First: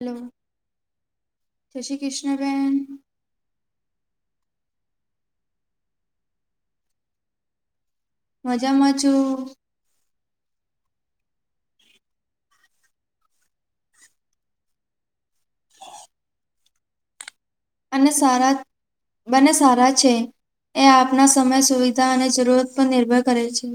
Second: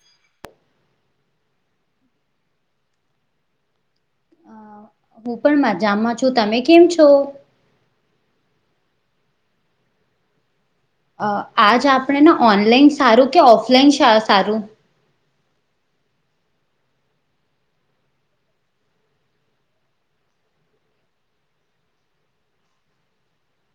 Hello, જય શ્રી કૃષ્ણબેન. હું પણ મજામાં છું. તમે કેમ છો? મજામાં છું. અ આજ આપણે ને ઓનલાઈન સારું કે ઓફલાઈન સારું? અને સારા. બને સારા છે. એ આપના સમય સુવિધા અને જરૂરત પર નિર્ભર કરે છે.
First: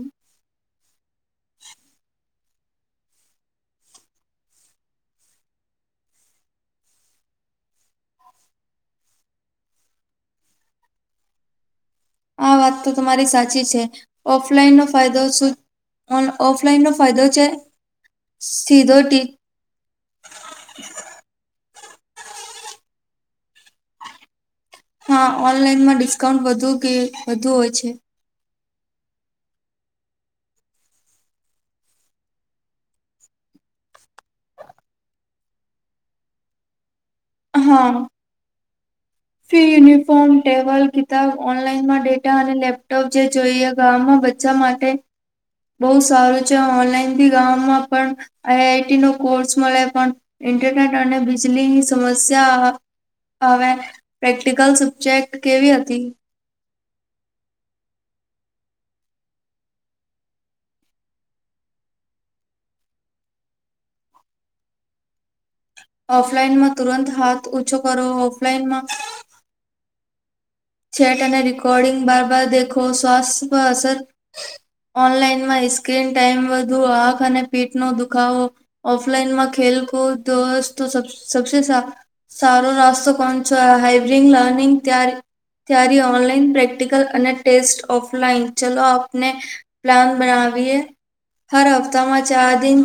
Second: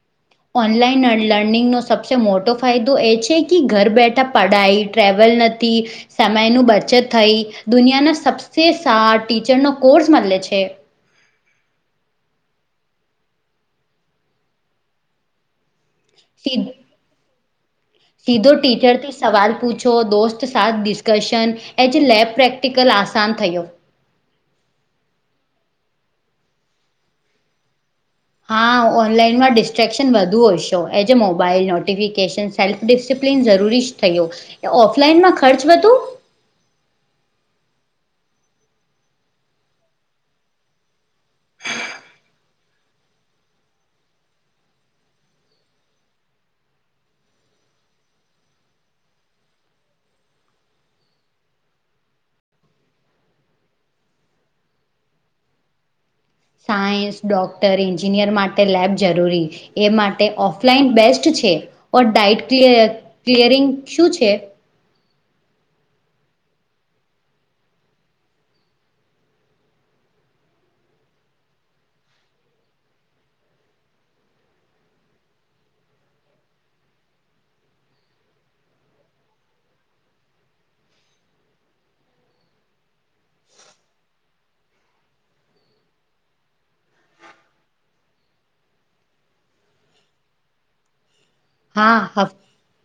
ઓનલાઈન લર્નિંગનો સબથી મોટો ફાયદો એ છે કે ઘર બેઠા પઢાય. ટ્રેવલ નથી. સમયનું બચત થઈ, દુનિયાના સબસે સારા ટીચરનો કોર્સ મળે છે. આ વાત તો તમારી સાચી છે. ઓફલાઈન નો ફાયદો શું? સીધ ઓફલાઈન નો ફાયદો છે, સીધો ટ છો દોસ્ત, સાથ, ડિસ્કશન, એ જે લેબ પ્રેક્ટિકલ આસાન થયો. હા, ઓનલાઈનમાં ડિસ્કાઉન્ટ વધુ કે વધુ હોય છે. હા, ઓનલાઈનમાં ડિસ્ટ્રેક્શન વધુ હશો, એ જ મોબાઈલ નોટિફિકેશન્સ. સેલ્ફ ડિસિપ્લિન જરૂરી જ થયો. એ, ઓફલાઈનમાં ખર્ચ વધુ હા. ફી, યુનિફોર્મ, ટેબલ, કિતાબ. ઓનલાઈન માં ડેટા અને લેપ. તો જે જોઈએ ગામમાં બચ્ચા માટે. બહુ સારું છે, ઓનલાઈન થી ગામમાં પણ આઈઆઈટી નો કોર્સ મળે, પણ ઇન્ટરનેટ અને બીજલીની સમસ્યા. હવે પ્રેક્ટિકલ સબ્જેક્ટ કેવી હતી? સાયન્સ, ડોક્ટર, એન્જિનિયર માટે લેબ જરૂરી. એ માટે ઓફલાઈન બેસ્ટ છે. ઓ, ડાઇટ ક્લ ક્લિયરિંગ શું છે? ઓફલાઈનમાં તુરંત હાથ ઓછો કરો. ઓફલાઈનમાં છેટ અને રિકર્ડિંગ બાર બાર દેખો, સ્વાસ્થ્ય પર અસર. ઓનલાઈનમાં સ્ક્રીન ટાઈમ વધુ, આંખ અને પીઠ નો દુખાવો. ઓફલાઈનમાં ખેલકૂદ તો સબ સારો રસ્તો કોણ છો? હાઈબ્રિંગ લર્નિંગ ત્યારે. ત્યારે ઓનલાઈન પ્રેક્ટિકલ અને ટેસ્ટ ઓફલાઈન. ચલો આપને. પ્લાન બનાવીએ, હર હા હફ્તામાં હફ ચાર દિન.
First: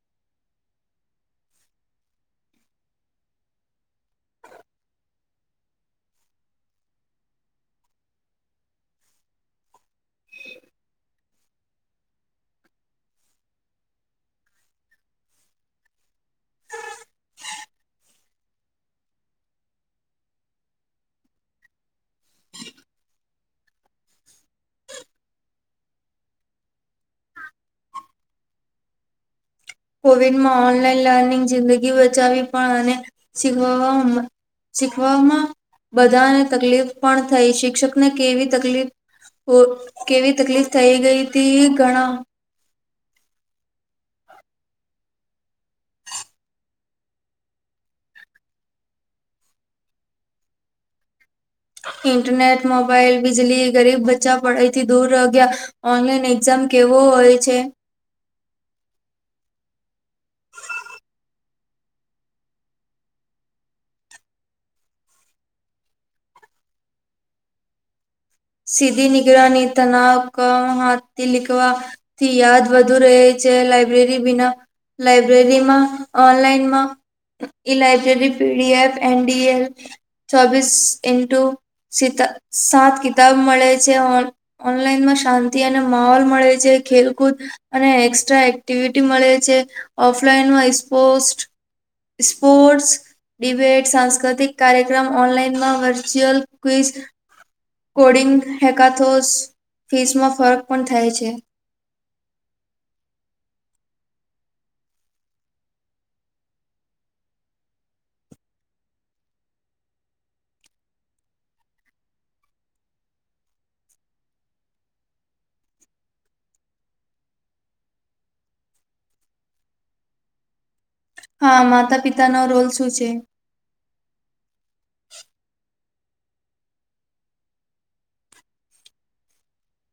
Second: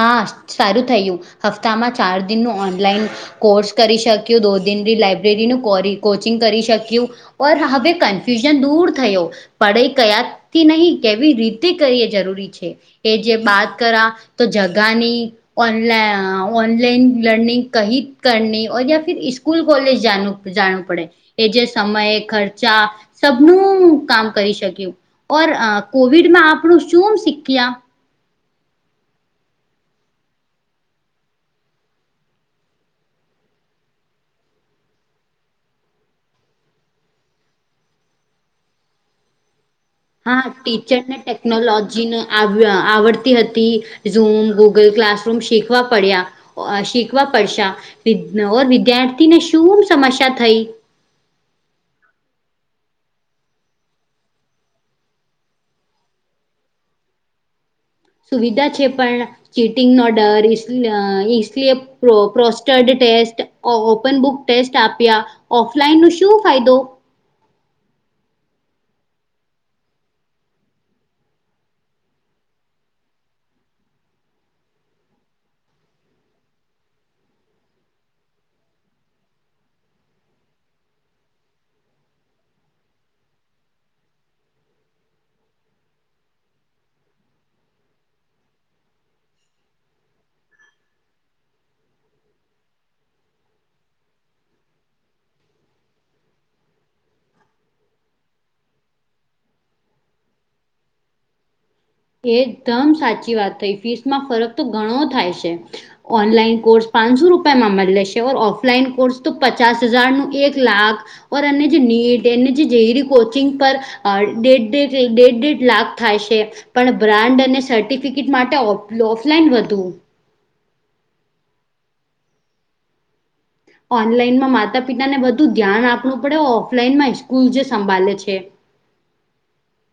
હા, સારું થયું. હપ્તામાં ચાર દિનનું ઓનલાઈન. કોર્સ કરી શક્યું, દો દિન લાઈબ્રેરીનું કોરી કોચિંગ કરી શક્યું. પર હવે કન્ફ્યુઝન દૂર થયો. પડે ક્યાંથી નહીં, કેવી રીતે કરીએ જરૂરી છે? એ જે બાત કરા તો જગાની ઓન ઓનલાઈન લર્નિંગ કહી કરની યા સ્કૂલ કોલેજ જાણું જાણું પડે એ જે સમય ખર્ચા સબનું કામ કરી શક્યું ઓર અ કોવિડમાં આપનું શુંમ શીખ્યા કોવિડમાં ઓનલાઈન લર્નિંગ જિંદગી બચાવી પણ આને શીખ શીખવામાં બધાને તકલીફ પણ થઈ શિક્ષકને કેવી તકલીફ ઓ કેવી હા તકલીફ થઈ ટીચરને ગઈ હતી ઘણા ટેકનોલોજીને આવ આવડતી હતી ઝૂમ ગૂગલ ક્લાસરૂમ શીખવા પડ્યા શીખવા પડશે વિધા ઓર વિદ્યાર્થીને શું સમસ્યા થઈ ઇન્ટરનેટ મોબાાઈલ બિજલી ગરીબ બચ્ચા પડાઈથી દૂર ર ગયા ઓનલાઈન એક્ઝામ કેવો હોય છે સુવિધા છે પણ ચીટિંગ નોડર ઈસ લીયે પ્રોસ્ટર્ડ ટેસ્ટ ઓપન બુક ટેસ્ટ આપ્યા ઓફલાઈન નો શું ફાયદો સીધી નિગરાની તનાવ ક હાથી લીખવા થી યાદ વધુ રહે છે લાઈબ્રેરી બીના લઇબ્રેરીમાં ઓનલાઈનમાં e library PDF N D L ચોબીસ ઇન્ટુ સીતા સાત ક બ મળે છે ઓનલાઈનમાં શાંતિ અને માહોલ મળે છે ખેલકૂદ અને એક્સ્ટ્રા એક્ટિવિટી મળે છે ઓફલાઈનમાં સ્પોસ્ટ સ્પોર્ટ્સ ડિબેટ સાંસ્કૃતિક કાર્યક્રમ ઓનલાઈનમાં વર્ચ્યુઅલ ક્વીઝ કોડિંગ હેકાથોસ ફીસમાં ફરક પણ થાય છે એકદમ સાચી વાત થઈ ફીસમાં ફરક તો ઘણો થાય છે ઓનલાઈન કોર્સ પાંચસો રૂપિયામાં મળી લેશે ઓર ઓફલાઈન કોર્સ તો પચાસ હજાર નો એક લાખ ઓર એને જ નીટ એને જ જઈ ર કોચિંગ પર અ દેઢ દેડ દેડ દેડ લાખ થાય છે પણ બ્રાન્ડ અને સર્ટિફિકેટ માટે ઓ ઓફલાઈન વધું હા માતા પિતા નો રોલ શું છે ઓનલાઈનમાં માતા પિતાને બધુ ધ્યાન આપવું પડે ઓફલાઈનમાં સ્કૂલ જે સંભાલે છે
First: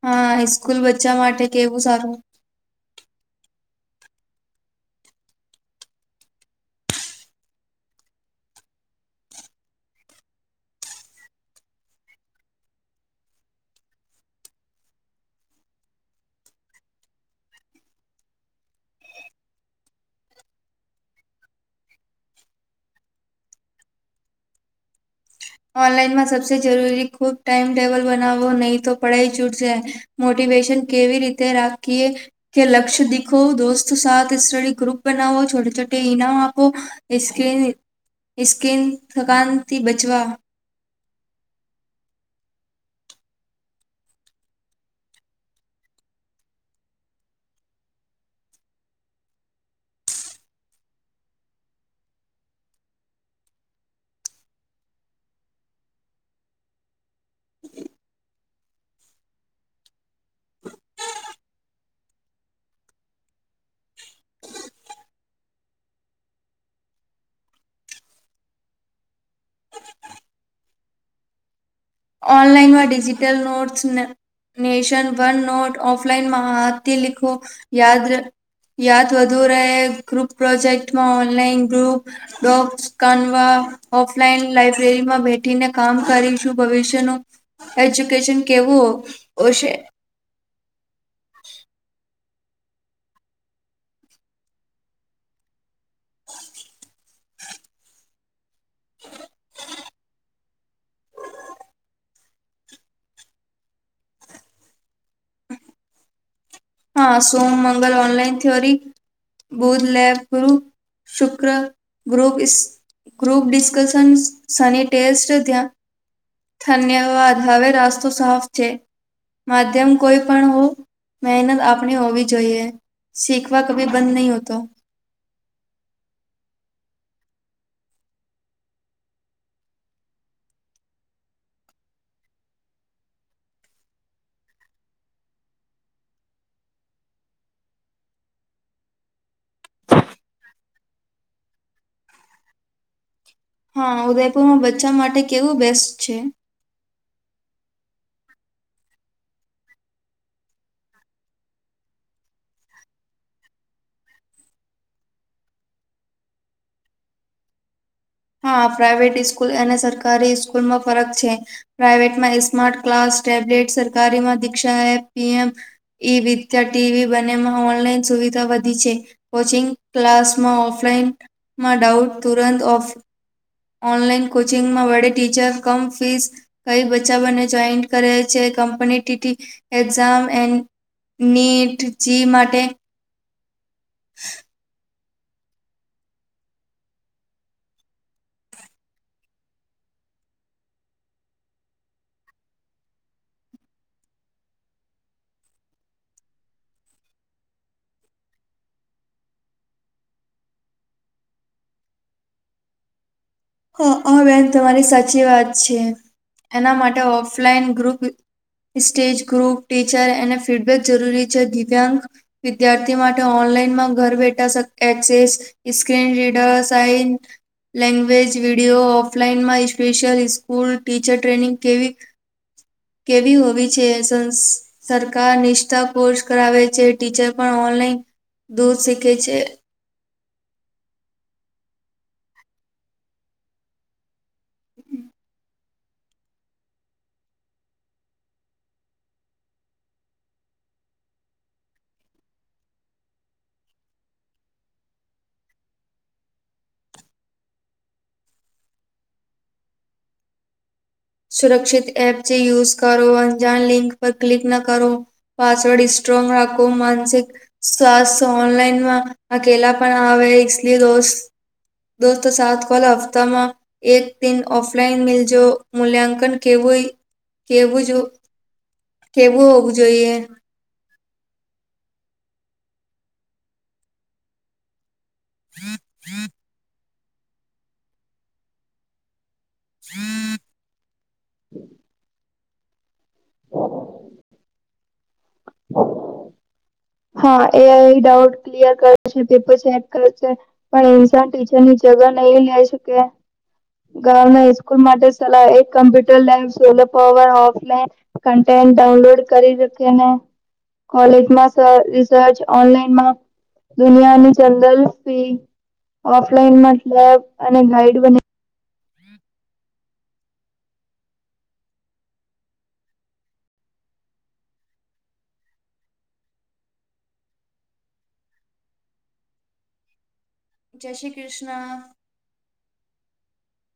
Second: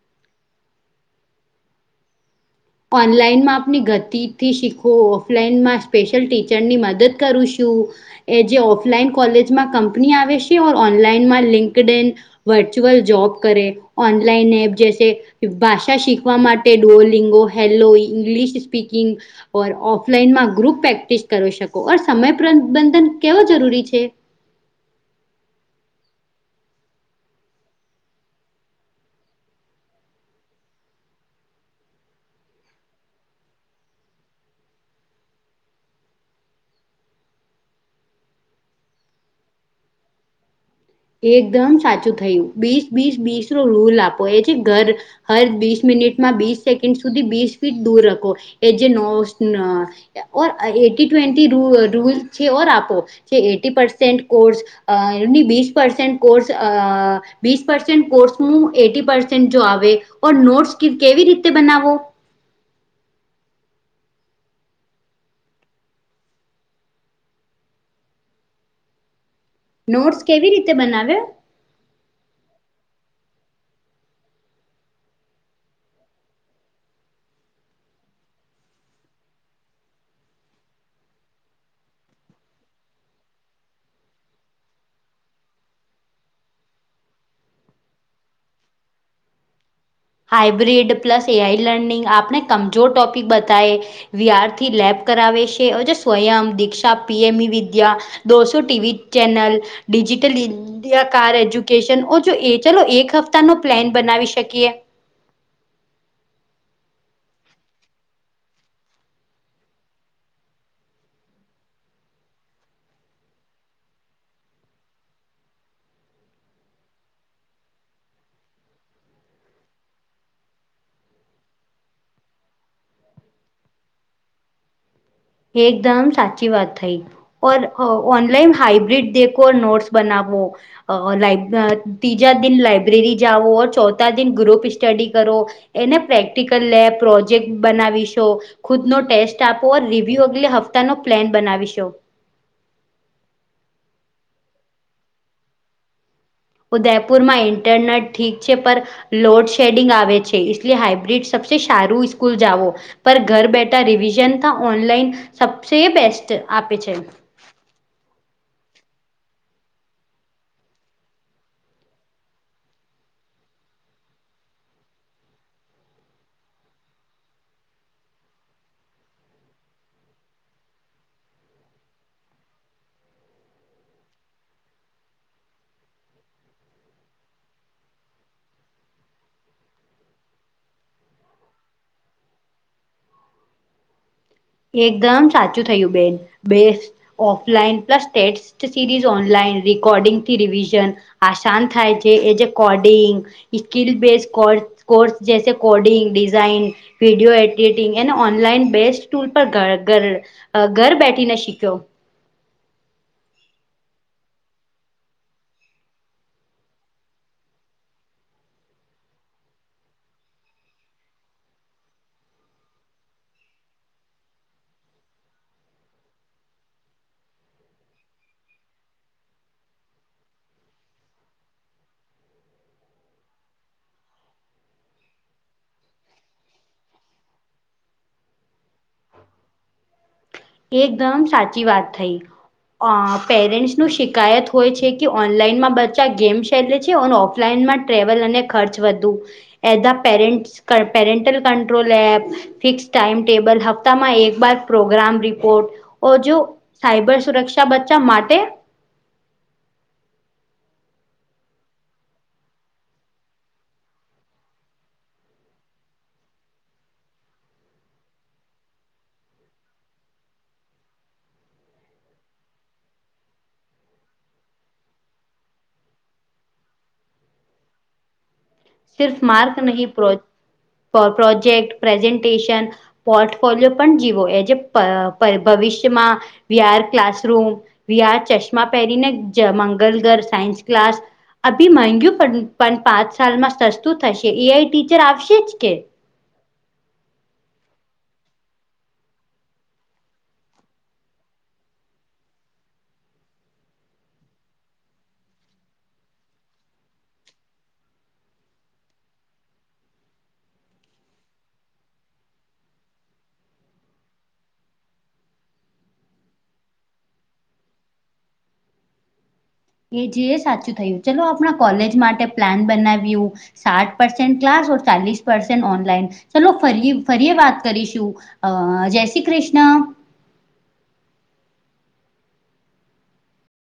હા સ્કૂલ બચ્ચા માટે કેવું સારું ઓનલાઈનમાં આપની ગતિથી શીખો ઓફલાઈનમાં સ્પેશિયલ ટીચરની મદદ કરું છું એ જે ઓફલાઈન કોલેજમાં કંપની આવે છે ઓર ઓનલાઈનમાં લિંકડ ઇન વર્ચુઅલ જોબ કરે ઓનલાઈન એપ જૈસે ભાષા શીખવા માટે ડોલિંગો હેલો ઇંગ્લિશ સ્પીકિંગ ઓર ઓફલાઈનમાં ગ્રુપ પ્રેક્ટિસ કરી શકો ઓર સમય પ્રબંધન કેવો જરૂરી છે ઓનલાઈનમાં સબસે જરૂરી ખૂબ ટાઈમ ટેબલ બનાવવો નહી તો પડાઈ છૂટશે મોટિવેશન કેવી રીતે રાખીએ કે લક્ષ્ય દીખો દોસ્ત સા સ્ટડી ગ્રુપ બનાવો છોટે છોટે ઇનામ આપો કીન સ્કીન થકાનથી બચવા એકદમ સાચું થયું બીસ બીસ બીસ નો રૂલ આપો એ છે ઘર હર બીસ મિનિટમાં બીસ સેકન્ડ સુધી બીસ ફીટ દૂર રખો એ જે નો ઓર એટી ટ્વેન્ટી ર રૂલ છે ઓર આપો જે એટી પસેન્ટ કોર્સની અ બીસ પરસેન્ટ કોર્સ અ વીસ પર્સેન્ટ કોર્સનૉ એટી પર્સેન્ટ જો આવે ઓ નોટસ કેવી રીતે બનાવો નોટસ કેવી રીતે બનાવે ઓનલાઈનમાં ડિજીિટલ નોટસને નેશન વન નોટ ઓફલાઈનમાં હાથ લિખો યાદર યાદ વધુ રહે ગ્રુપ પ્રોજેક્ટમાં ઓનલાઈન ગ્રુપ ડોગ્સ કનવા ઓફલાઈન લાઈબ્રેરીમાં બેઠીને કામ કરીશું. ભવિષ્યનું એજ્યુકેશન કેવું ઓશે hybrid plus A. I. Learning આપને કમજોર ટોપિક બતાય વિધાર્થી લેબ કરાવે છે સ્વયં દીક્ષા પી. એમ. મી. વિદ્યા દોસો ટીવી ચેનલ ડિજિટલ કાર એજ્યુકેશન ઓ જો એ ચલો એક હપ્તાનો પ્લેન બનાવી શકીએ. હા સોમ મંગલ ઓનલાઇન થીયોરી બુધ લેબ ગુરુ શુક્ર ગ્રુપ ઇસ ગ્રુપ ડિસ્કશન શની ટેસ્ટ ત્યાં ધન્યવાદ હવે રાસ્તો સાફ છે માધ્યમ કોઈ પણ હો મહેનત આપણે હોવી જોઈએ શીખવા કભી બંધ નહીં હોતો. એકદમ સાચી વાત થઈ ઓન ઓનલાઈન હાઈબ્રિડ દેખો નોટસ બનાવો. અ લાઇબ ના ત્રીજા દિન લાઇબ્રેરી જાઓ ચોથા દિન ગ્રુપ સ્ટડી કરો એને પ્રેક્ટિકલ લેબ પ્રોજેક્ટ બનાવીશો ખુદ નો ટેસ્ટ આપો લી પીયોપી હપ્તાનો પ્લેન બનાવીશો. હા ઉદયપુરમાં બચ્ચા માટે કેવું બેસ્ટ છે. ઉદયપુરમાં ઇન્ટરનેટ ઠીક છે પર લોડ શેડિંગ આવે છે ઇસલે હાઈબ્રિડ સબસે સારું સ્કૂલ જાવો. પર ઘર બેઠા રિવિઝન ત ઓનલાઈન સબસે બેસ્ટ આપે છે. હા પ્રાઈવેટ ઈસ્કૂલ અને સરકારી ઈસ્કૂલમાં ફરક છે. પ્રાઈવેટમાં ઈસ્માર્ટ ક્લાસ ટેબ્લેટ સરકારીમાં દીક્ષાએ પી. એમ. ઈ વિદ્યા ટીવી બનેમાં ઓનલાઈન સુવિધા વધી છે. કોચિંગ ક્લાસમાં ઓફલાઈનમાં ડાઉટ તુરંત ઓફ ઓનલાઈન કોચિંગમાં વડે ટીચર કમ ફીસ કઈ બચ્ચા બંને જોઈન કરે છે competitive exam N NEET JEE માટે. [inaudible] એકદમ સાચું થયું બેન બે offline plus test series online recording થી રિવિઝન આશાન થાય છે એ જે coding skill base core course જૈસે કોડિંગ ડિઝાઇન વિડીયો એડિટિંગ એને ઓનલાઈન બેસ્ટ ટુલ પર ઘર ઘર બેઠીને શીખ્યો. હ આ બેન તમારી સાચી વાત છે એના માટે offline group stage group teacher એને ફીડબેક જરૂરી છે દિવ્યાંગ વિદ્યાર્થી માટે ઓનલાઈનમાં ઘર બેઠા access screen reader sign language video offline માં ઈસ્પેશિયલ સ્કૂલ ટીચર ટ્રેનિંગ કેવી કેવી હોવી છે એસસન્સ સરકાર નિષ્ઠા કોર્સ કરાવે છે ટીચર પણ ઓનલાઈન દૂર શીખે છે. એકદમ સાચી વાત થઈ અ પેરેન્ટ્સ નું શી શિકાયત હોય છે કે ઓનલાઈનમાં બ ગેમ શેલે છે ઓન ઓફલાઈનમાં ટ્રેવલ અને ખર્ચ વધુ as parent parental control app fix time table હપ્તામાં એક બર પ્રોગ્રામ રિ કોટ ઓ જો સાયબર સુરક્ષા બચ્ચા માટે સુરક્ષિત એપ જે યુઝ કરો અણજાણ લિંક પર ક્લિક ન કરો. પાસવર્ડ સ્ટ્રોંગ રાખો માનસિક શાસ ઓનલાઈનમાં અકેલા પણ આવે ઇલી દોસ દોસ્તો સાત કલ હફતામાં એક દિન ઓફલાઈન મિલજો. મૂલ્યાંકન કેવું-કેવું જો સિર્ફ કેવું માર્ક હોવું નહીં જોઈએ? પ્રો પ્રોજેક્ટ પ્રેઝન્ટેશન પોર્ટફોલિયો પણ જીવો એજ એ ભવિષ્યમાં વ્યાર ક્લાસરૂમ વ્યાર ચશ્મા પહેરીને મંગલ ઘર સાયન્સ ક્લાસ અભીગ પણ પાંચ સાલમાં સસ્તું થશે એઆઈ ટીચર આવશે. જ કે [inaudible] હા એ આઈ ડાઉટ ક્લિયર કરશે, પેપરેક કરશે પણ ઇન્સાન ટીચર ની જગ નહી લે શકે. ગામના સ્કૂલ માટે સલાહ એક computer lab, solar power offline content download કરી રાખેને, કોલેજમાં રિસર્ચ ઓનલાઈનમાં દુનિયાની જંદલ ફી ઓફલાઈન મતલબ અને ગાઈડ બને. એ જે એ સાચું થયું ચલો આપણા કોલેજ માટે પ્લાન બનાવ્યું. સાત પર્સેન્ટ ક્લાસ ઓ ચાલીસ પસેન્ટ ઓનલાઈન, ચલો ફરી ફરીએ વાત કરીશું. અ જય શ્રી કૃષ્ણ. જય શ્રી કૃષ્ણ.